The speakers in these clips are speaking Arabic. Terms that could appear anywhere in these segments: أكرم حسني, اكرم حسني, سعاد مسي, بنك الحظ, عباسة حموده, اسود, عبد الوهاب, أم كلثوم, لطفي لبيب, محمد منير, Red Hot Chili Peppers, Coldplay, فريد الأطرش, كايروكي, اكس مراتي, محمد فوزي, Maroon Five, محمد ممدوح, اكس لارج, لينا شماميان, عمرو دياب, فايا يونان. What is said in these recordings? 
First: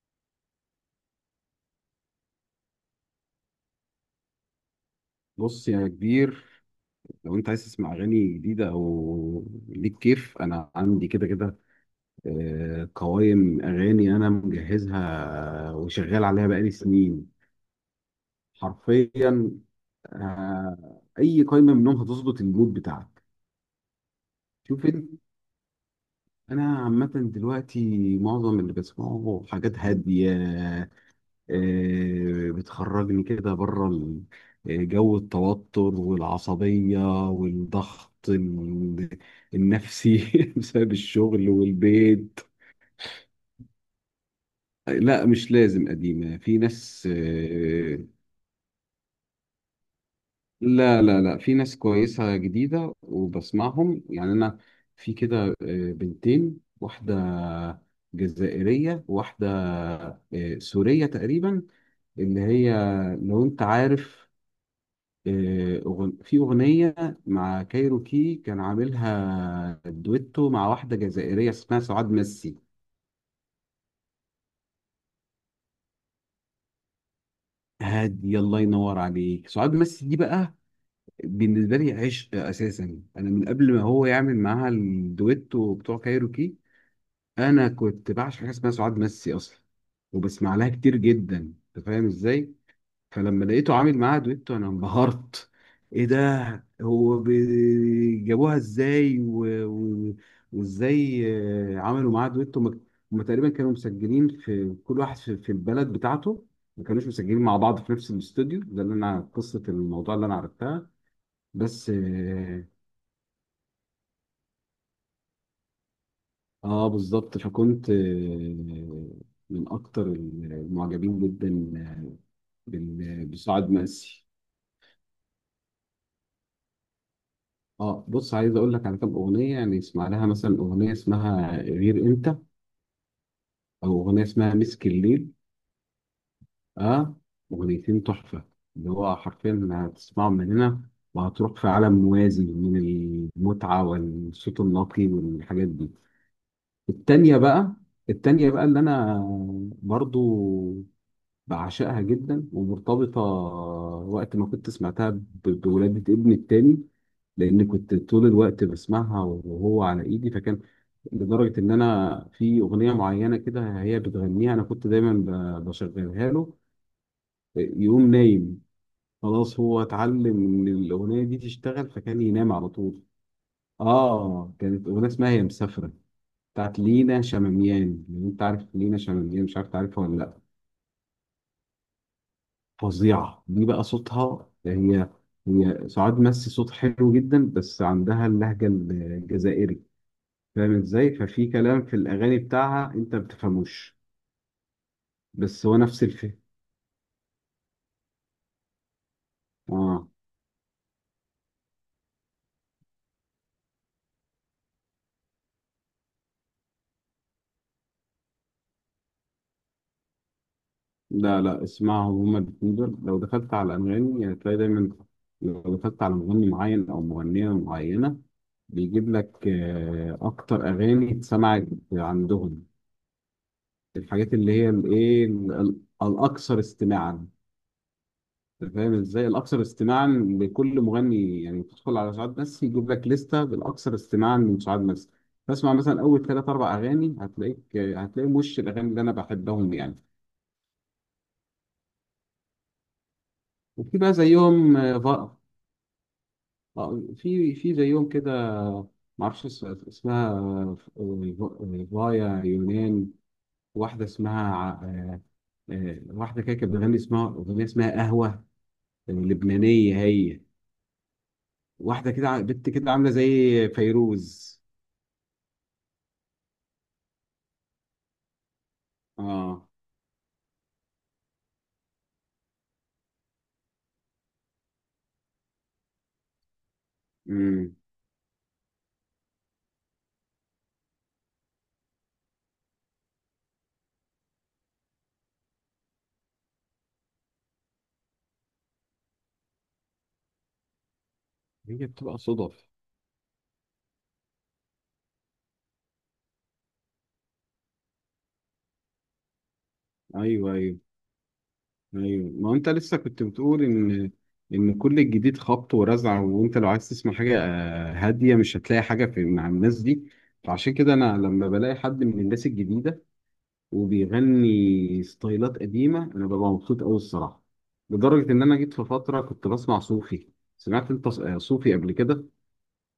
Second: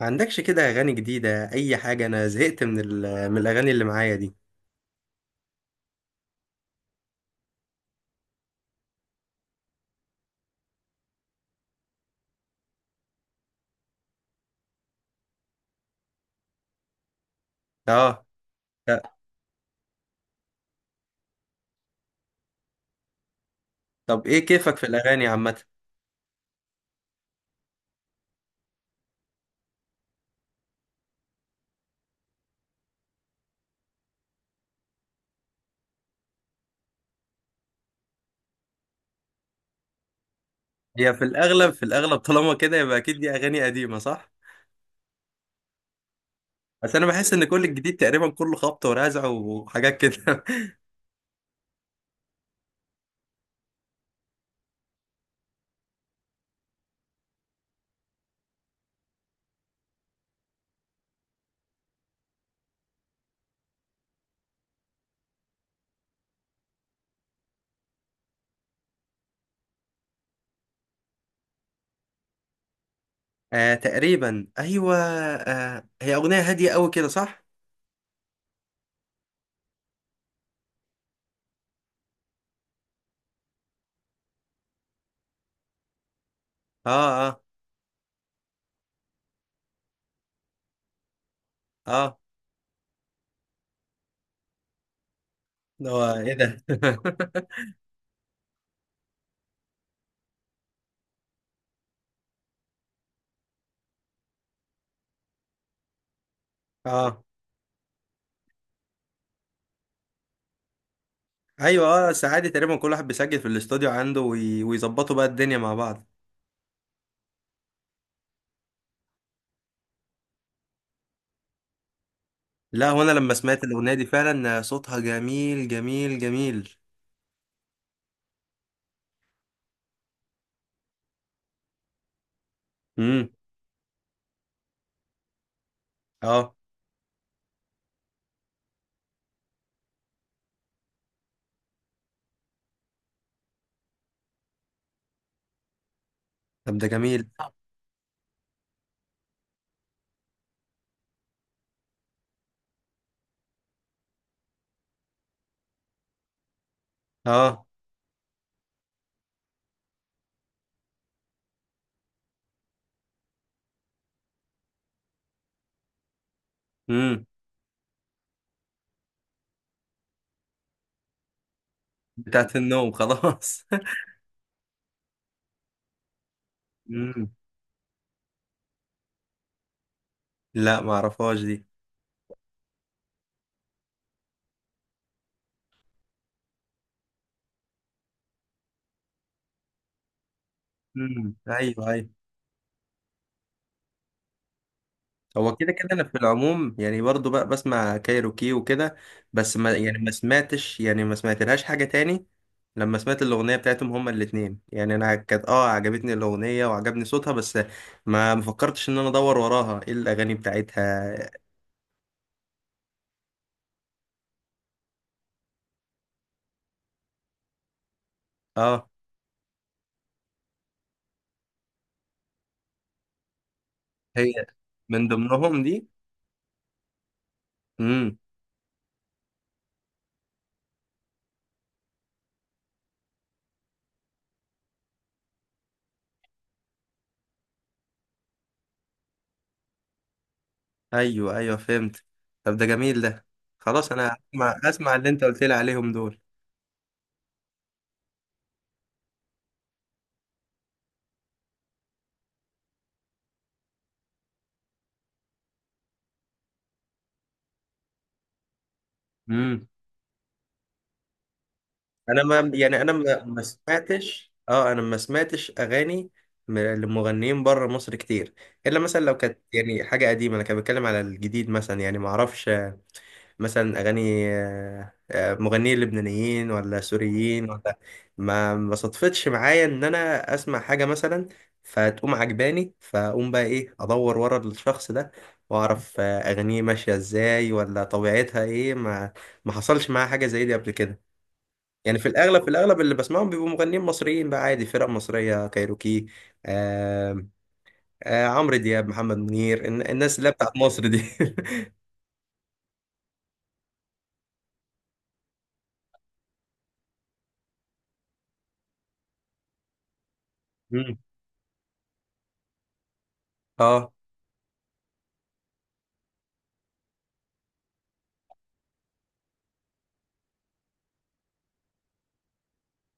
ما عندكش كده اغاني جديده؟ اي حاجه، انا زهقت من من الاغاني اللي معايا دي. بص يا كبير. لو انت عايز تسمع اغاني جديده او ليك كيف، انا عندي كده كده. قوائم اغاني انا مجهزها، وشغال عليها بقالي سنين اه، لا. حرفيا. اي قائمه منهم هتظبط المود بتاعك. طب ايه كيفك شوف في انت، الاغاني عامه؟ انا عامه دلوقتي معظم اللي بسمعه حاجات هاديه، بتخرجني كده بره جو التوتر والعصبية والضغط النفسي بسبب هي في الشغل الاغلب في الاغلب والبيت. طالما كده يبقى اكيد دي اغاني قديمه، صح؟ لا مش لازم قديمة، في بس انا ناس بحس ان كل الجديد آه، تقريبا كله خبط ورزع وحاجات كده. لا لا لا، في ناس كويسة جديدة وبسمعهم يعني. أنا في كده بنتين، واحدة جزائرية، واحدة سورية تقريبا اللي هي، لو أنت عارف. في أغنية مع كايروكي كان عاملها دويتو مع واحدة جزائرية اسمها سعاد مسي. آه، تقريبا ايوه، آه هي اغنيه هاديه قوي كده، صح؟ هادي الله ينور عليك، سعاد مسي دي بقى بالنسبة لي عشق أساسا. أنا من قبل ما هو يعمل معاها الدويتو بتوع كايروكي، اه، اه، أنا كنت بعشق حاجة اسمها سعاد مسي أصلا، وبسمع لها كتير جدا. أنت فاهم اه. إزاي؟ فلما لقيته عامل معاها دويتو، انا انبهرت. ده هو ايه ده. ايه ده؟ جابوها ازاي و... وازاي عملوا معاها دويتو. هم هم تقريبا كانوا مسجلين، في كل واحد في البلد بتاعته، ما كانوش اه، مسجلين مع بعض في نفس الاستوديو، ده اللي انا قصة الموضوع اللي انا عرفتها. ايوه، بس اه، ساعات اه، تقريبا كل واحد بيسجل في الاستوديو عنده ويظبطوا بقى الدنيا مع بعض. بالظبط، فكنت من اكتر المعجبين جدا، آه، لا، وانا لما سمعت بسعاد الاغنيه دي مقسي. فعلا صوتها جميل جميل جميل. اه بص، عايز اقول لك على كام اغنيه، يعني اسمع لها مثلا اغنيه اسمها غير انت، امم. او اغنيه اسمها مسك الليل. اه، اه، اغنيتين تحفه، اللي هو حرفيا هتسمعهم من هنا وهتروح في عالم موازي من المتعه والصوت النقي والحاجات دي. طب ده جميل. التانيه بقى، التانيه بقى اللي انا برضو بعشقها جدا، ومرتبطه وقت ما كنت سمعتها بولادة ابني التاني، اه. لان كنت طول الوقت بسمعها وهو على ايدي، فكان لدرجة إن أنا في أغنية معينة كده هي بتغنيها، أنا كنت دايما بشغلها له، امم. يقوم نايم. خلاص هو اتعلم إن الأغنية دي تشتغل فكان ينام بتاعت على النوم طول. خلاص. آه، كانت أغنية اسمها هي مسافرة، بتاعت لينا امم. شماميان. لو أنت عارف لينا شماميان، مش عارف تعرفها ولا لأ. لا، ما اعرفهاش دي. فظيعة دي بقى، صوتها. هي هي سعاد مسي صوت حلو جدا، بس عندها اللهجة الجزائري، فاهم ازاي؟ امم، ففي ايوه كلام في ايوه. الأغاني بتاعها أنت ما بتفهموش، هو بس كده هو كده نفس انا في العموم يعني برضو بقى بسمع كايروكي وكده، بس ما يعني اه. ما سمعتش، يعني ما سمعتلهاش حاجه تاني. لما سمعت الاغنيه بتاعتهم هما الاتنين يعني انا كانت اه عجبتني الاغنيه وعجبني صوتها، بس ما فكرتش ان انا ادور وراها ايه الاغاني بتاعتها. لا لا اسمعهم هما الاتنين دول. لو دخلت على انغامي هتلاقي دايما، لو دخلت على مغني معين او مغنيه معينه، اه، بيجيب لك اكتر اغاني اتسمعت عندهم، هي الحاجات اللي هي من الايه ضمنهم دي. الاكثر استماعا. امم، أنت فاهم ازاي؟ الاكثر استماعا لكل مغني، يعني تدخل على شعب مسي يجيب لك لسته بالاكثر استماعا من شعب مسي، تسمع مثلا اول ثلاث اربع اغاني، هتلاقيك هتلاقي وش الاغاني اللي انا بحبهم يعني. ايوه ايوه، فهمت. طب ده جميل ده، خلاص وفي بقى انا اسمع زيهم. اسمع اللي انت قلت لي عليهم دول. اه في زيهم كده، معرفش اسمها، فايا يونان، واحدة اسمها واحدة كده كانت بتغني، اسمها أغنية اسمها قهوة، امم. لبنانية هي، واحدة انا، كده ما بنت يعني، كده انا عاملة ما ما زي سمعتش، فيروز. اه انا ما سمعتش اغاني لمغنيين بره مصر كتير. الا مثلا لو كانت اه، يعني حاجه قديمه، انا كان بتكلم على الجديد مثلا، يعني ما اعرفش. مثلا اغاني مغنيين لبنانيين ولا سوريين امم، ولا... ما صدفتش معايا ان انا اسمع حاجه مثلا فتقوم عجباني، فاقوم بقى ايه ادور ورا الشخص ده واعرف اغانيه ماشيه ازاي ولا طبيعتها ايه. ما حصلش معايا حاجه زي دي قبل كده. هي يعني في بتبقى الاغلب في صدف. الاغلب اللي بسمعهم بيبقوا مغنيين مصريين بقى، عادي، فرق مصريه، كايروكي، آه، آه عمرو دياب، محمد منير، الناس اللي هي ايوه، بتاعت ايوه، مصر دي. ايوه، ما انت لسه كنت بتقول ان ان كل الجديد خبط ورزع، وانت لو عايز تسمع حاجه هاديه مش هتلاقي حاجه في مع الناس دي. فعشان كده مم. انا لما بلاقي حد من الناس الجديده اه، وبيغني ستايلات قديمه، انا ببقى مبسوط قوي الصراحه. لدرجه ان انا جيت في فتره كنت بسمع صوفي. سمعت انت صوفي قبل كده؟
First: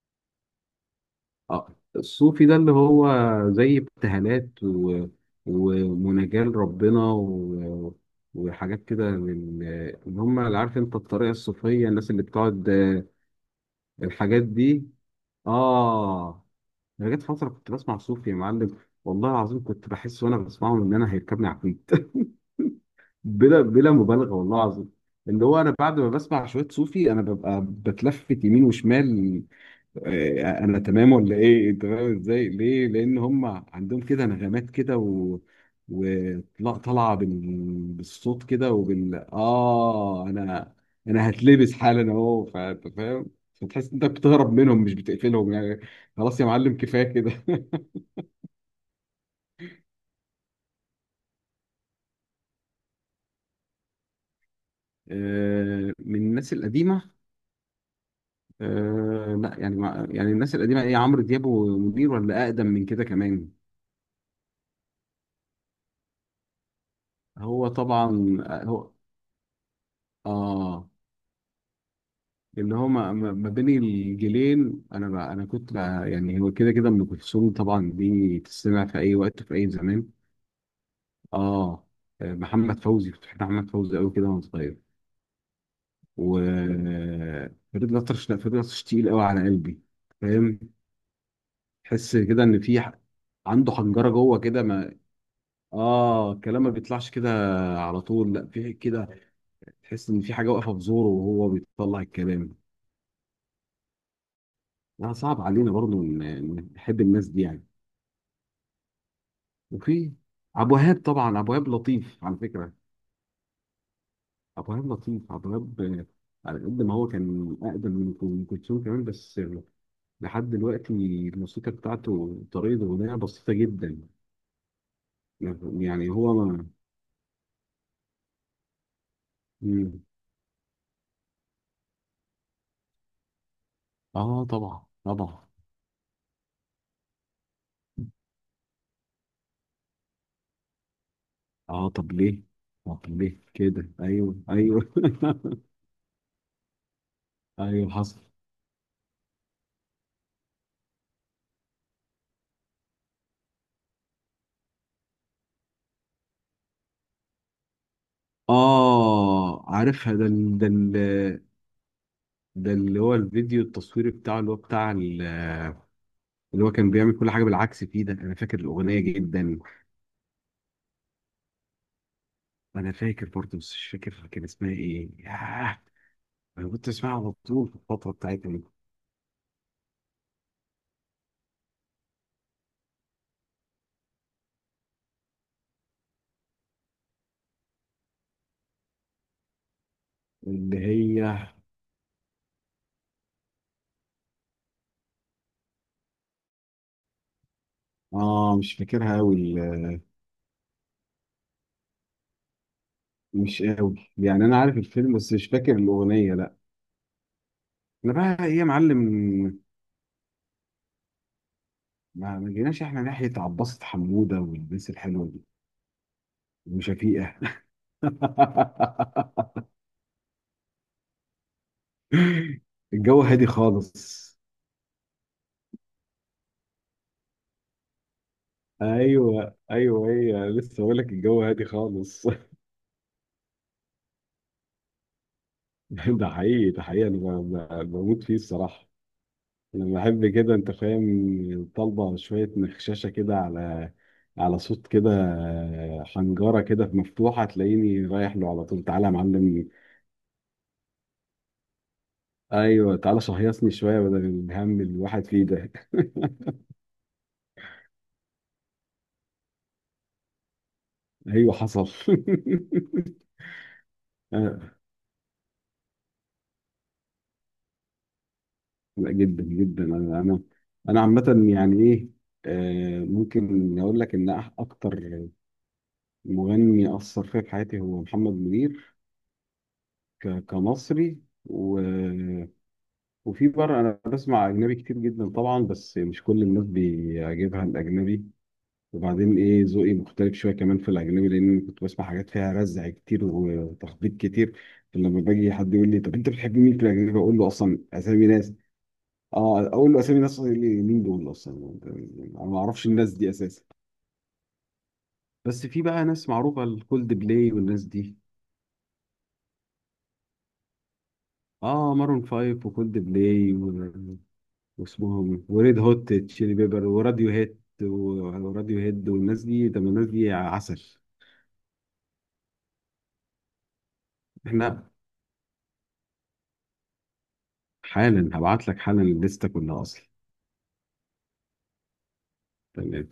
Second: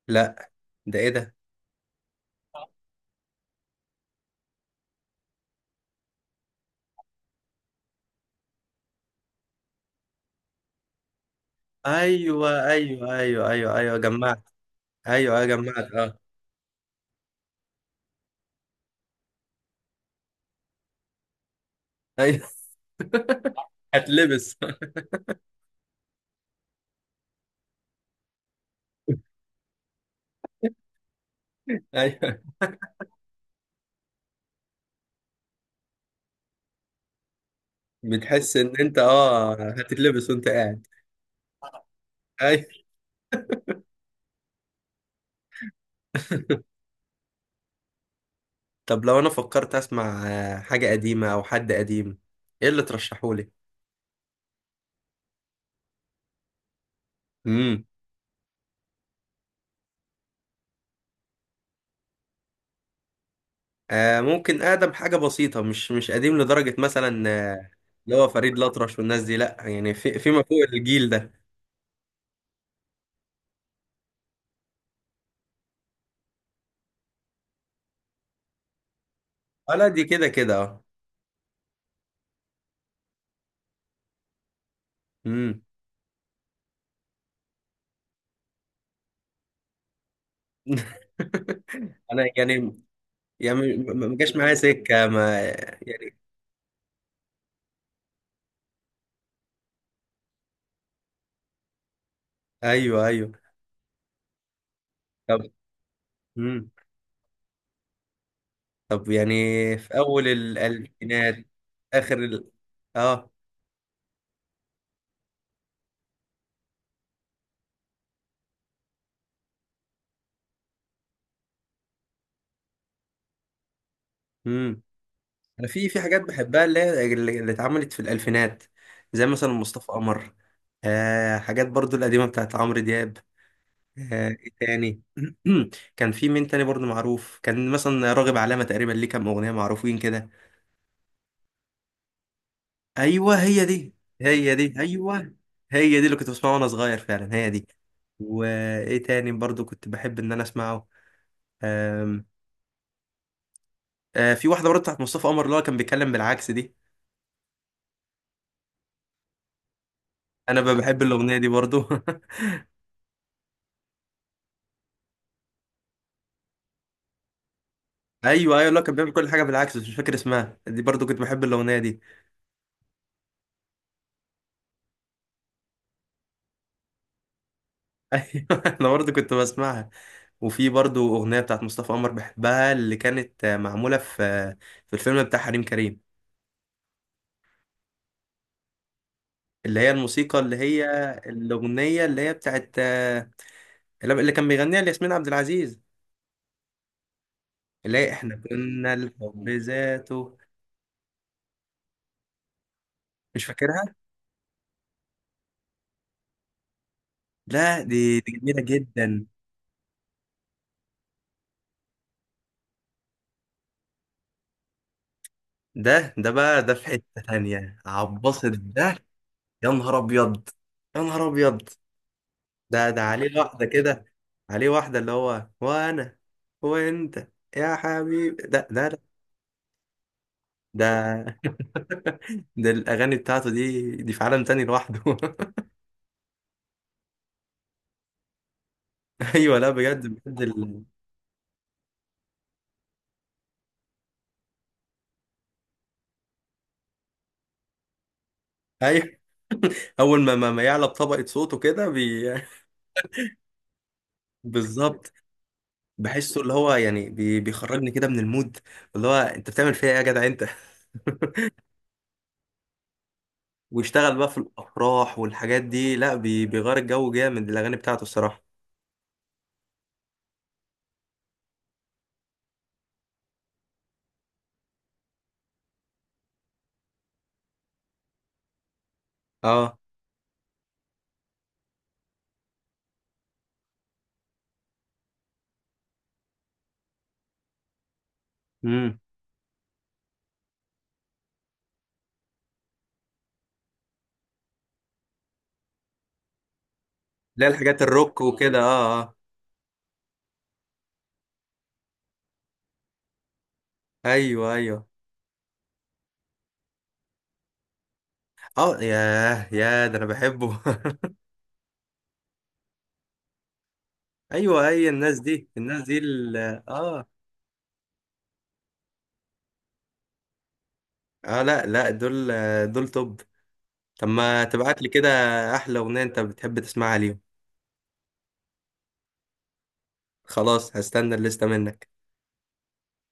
لا. ده ايه ده؟ اه الصوفي ده، اللي هو زي ابتهالات ومناجاة ربنا وحاجات كده، من اللي هم اللي عارف انت الطريقة الصوفية، الناس اللي ايوه بتقعد ايوه ايوه ايوه ايوه، الحاجات جمعت. دي. ايوه ايوه، جمعت. اه، اه، انا جت فترة كنت بسمع صوفي يا معلم، والله العظيم كنت بحس وانا بسمعهم ان انا هيركبني عفريت ايوه. بلا بلا مبالغة، هتلبس. والله العظيم. اللي هو انا بعد ما بسمع شوية صوفي، انا ببقى بتلفت يمين وشمال، انا تمام ولا ايه، انت فاهم ايوه، ازاي؟ ليه؟ لان هم عندهم كده نغمات كده وطلع طالعه بالصوت بتحس ان كده، انت وبال اه اه، هتتلبس وانت انا قاعد؟ انا هتلبس حالا اهو، ايوه. فانت فاهم. فتحس انت بتهرب منهم، مش بتقفلهم يعني. خلاص يا معلم، كفايه كده طب لو انا فكرت اسمع حاجه قديمه او حد قديم، ايه اللي ترشحولي؟ من الناس القديمه، امم. لا يعني يعني الناس القديمه، ايه عمرو دياب ومنير، ولا اقدم من كده كمان؟ آه، ممكن اقدم حاجه بسيطه، مش قديم لدرجه مثلا، هو طبعا، اللي هو فريد هو الأطرش والناس دي، لا يعني في فيما فوق اه، الجيل ده. اللي هو ما بين الجيلين، انا بقى انا كنت بقى يعني هو كده كده ام كلثوم طبعا، دي تسمع في اي وقت في اي اه، لا دي زمان. كده كده اه. اه، محمد فوزي، كنت بحب محمد فوزي قوي كده وانا صغير، امم. و فريد الأطرش. لا فريد الأطرش تقيل قوي على قلبي، فاهم. تحس انا كده ان يعني، في عنده يعني ما حنجره ما جاش جوه معايا كده، ما سكه، ما يعني. اه، الكلام ما بيطلعش كده على طول. لا في كده، تحس ان في حاجه واقفه في زوره وهو بيطلع الكلام. ايوه ايوه. لا، صعب طب. علينا برضه إن مم. نحب الناس دي يعني. طب يعني، في وفي اول عبد الوهاب، طبعا الالفينات، عبد الوهاب اخر لطيف على ال-، فكره. اه. عبد الوهاب لطيف، عبد الوهاب، على قد ما هو كان اقدم من ام كلثوم كمان، بس لحد دلوقتي الموسيقى بتاعته طريقه اغنيه بسيطه جدا. امم. انا في يعني حاجات هو بحبها، ما... اللي هي اللي اتعملت في الالفينات، زي مثلا مصطفى مم. قمر، آه، حاجات برضو القديمه بتاعت عمرو دياب. آه، اه، ايه طبعا تاني؟ طبعا. كان في مين تاني برضو معروف؟ كان مثلا راغب علامه تقريبا ليه كام اغنيه معروفين كده. اه طب ليه، طب ليه ايوه، هي كده، دي، ايوه هي دي ايوه ايوه، هي دي اللي كنت بسمعها وانا صغير، فعلا هي دي. ايوه حصل. وايه تاني برضو كنت بحب ان انا اسمعه؟ آم، في واحده برضه بتاعت مصطفى قمر اللي هو كان بيتكلم بالعكس دي، اه عارفها، انا بحب الاغنيه دي برضه. ده اللي هو الفيديو التصويري بتاعه، اللي هو بتاع اللي هو كان بيعمل كل حاجه بالعكس فيه، ده انا ايوه فاكر ايوه، اللي هو كان الاغنيه بيعمل كل حاجه جدا. بالعكس، بس مش فاكر اسمها دي، برضه كنت بحب الاغنيه دي. انا فاكر برضه، بس مش فاكر كان اسمها ايه، ياه. انا كنت اسمعها على طول في الفتره ايوه، بتاعتها دي انا برضه كنت بسمعها. وفي برضه اغنيه بتاعت مصطفى قمر بحبها، اللي كانت معموله في في الفيلم بتاع حريم كريم، اللي هي الموسيقى، اللي اللي هي هي. الاغنيه اللي هي بتاعت اللي كان بيغنيها لياسمين عبد العزيز، اللي هي احنا اه مش كنا فاكرها قوي، الحب ذاته. مش مش فاكرها؟ قوي يعني، انا عارف الفيلم بس مش فاكر الاغنيه لا. لا، انا دي دي بقى ايه جميله يا جدا. معلم، ما جيناش احنا ناحيه عباسة حموده والناس الحلوه دي، ده ده بقى ده، في حتة وشفيقه تانية، عباسة ده. يا نهار أبيض! يا نهار أبيض! ده ده الجو عليه هادي واحدة خالص. كده، عليه واحدة اللي هو وأنا وأنت يا حبيبي، ده ده ده. ايوه ايوه، هي لسه بقول لك ده، الجو هادي خالص ده الأغاني بتاعته دي دي في عالم تاني لوحده. ده حقيقي، ده حقيقي، انا بموت فيه الصراحه. أيوه، لا انا بجد بحب بجد كده، انت ال-، فاهم، طالبه شويه مخششه كده على، على صوت كده، حنجره كده مفتوحه، تلاقيني رايح له على طول، تعالى يا أيوه، معلم. أول ما ما يعلى بطبقة صوته كده ايوه تعالى شهيصني شويه، بدل الهم اللي بالظبط، الواحد فيه ده بحسه اللي هو يعني بيخرجني كده من المود اللي هو أنت بتعمل فيها إيه يا جدع أنت؟ ايوه حصل ويشتغل بقى في آه، الافراح والحاجات دي، لا بيغير الجو جامد، الاغاني بتاعته الصراحه. لا جدا جدا، انا عامه، يعني ايه، ممكن اقول لك ان اكتر مغني اثر فيا في حياتي هو محمد منير، اه. كمصري، و... وفي بره انا بسمع اجنبي كتير جدا طبعا، بس مش كل الناس بيعجبها الاجنبي. امم. وبعدين ايه، ذوقي مختلف شويه كمان في الاجنبي، لان كنت بسمع حاجات فيها رزع كتير وتخبيط كتير. فلما باجي حد يقول لي طب انت بتحب مين في الاجنبي، اقول له لا، اصلا الحاجات الروك اسامي ناس. وكده، اه اه اه، اقول له اسامي ناس، يقول لي مين دول اصلا، انا ما اعرفش الناس دي اساسا. ايوه ايوه. بس في بقى ناس معروفه، الكولد بلاي والناس دي، اه، ياه، يا ده انا بحبه. اه مارون فايف وكولد بلاي، ايوه، اي الناس واسمهم دي، وريد الناس دي هوت تشيلي بيبر اه وراديو هيد، والناس دي، طب الناس دي عسل. اه. لا لا دول، دول توب. طب ما تبعت احنا لي كده احلى اغنيه انت بتحب تسمعها ليهم. حالا هبعت لك حالا الليسته كلها اصلا. خلاص، هستنى الليسته منك. تمام.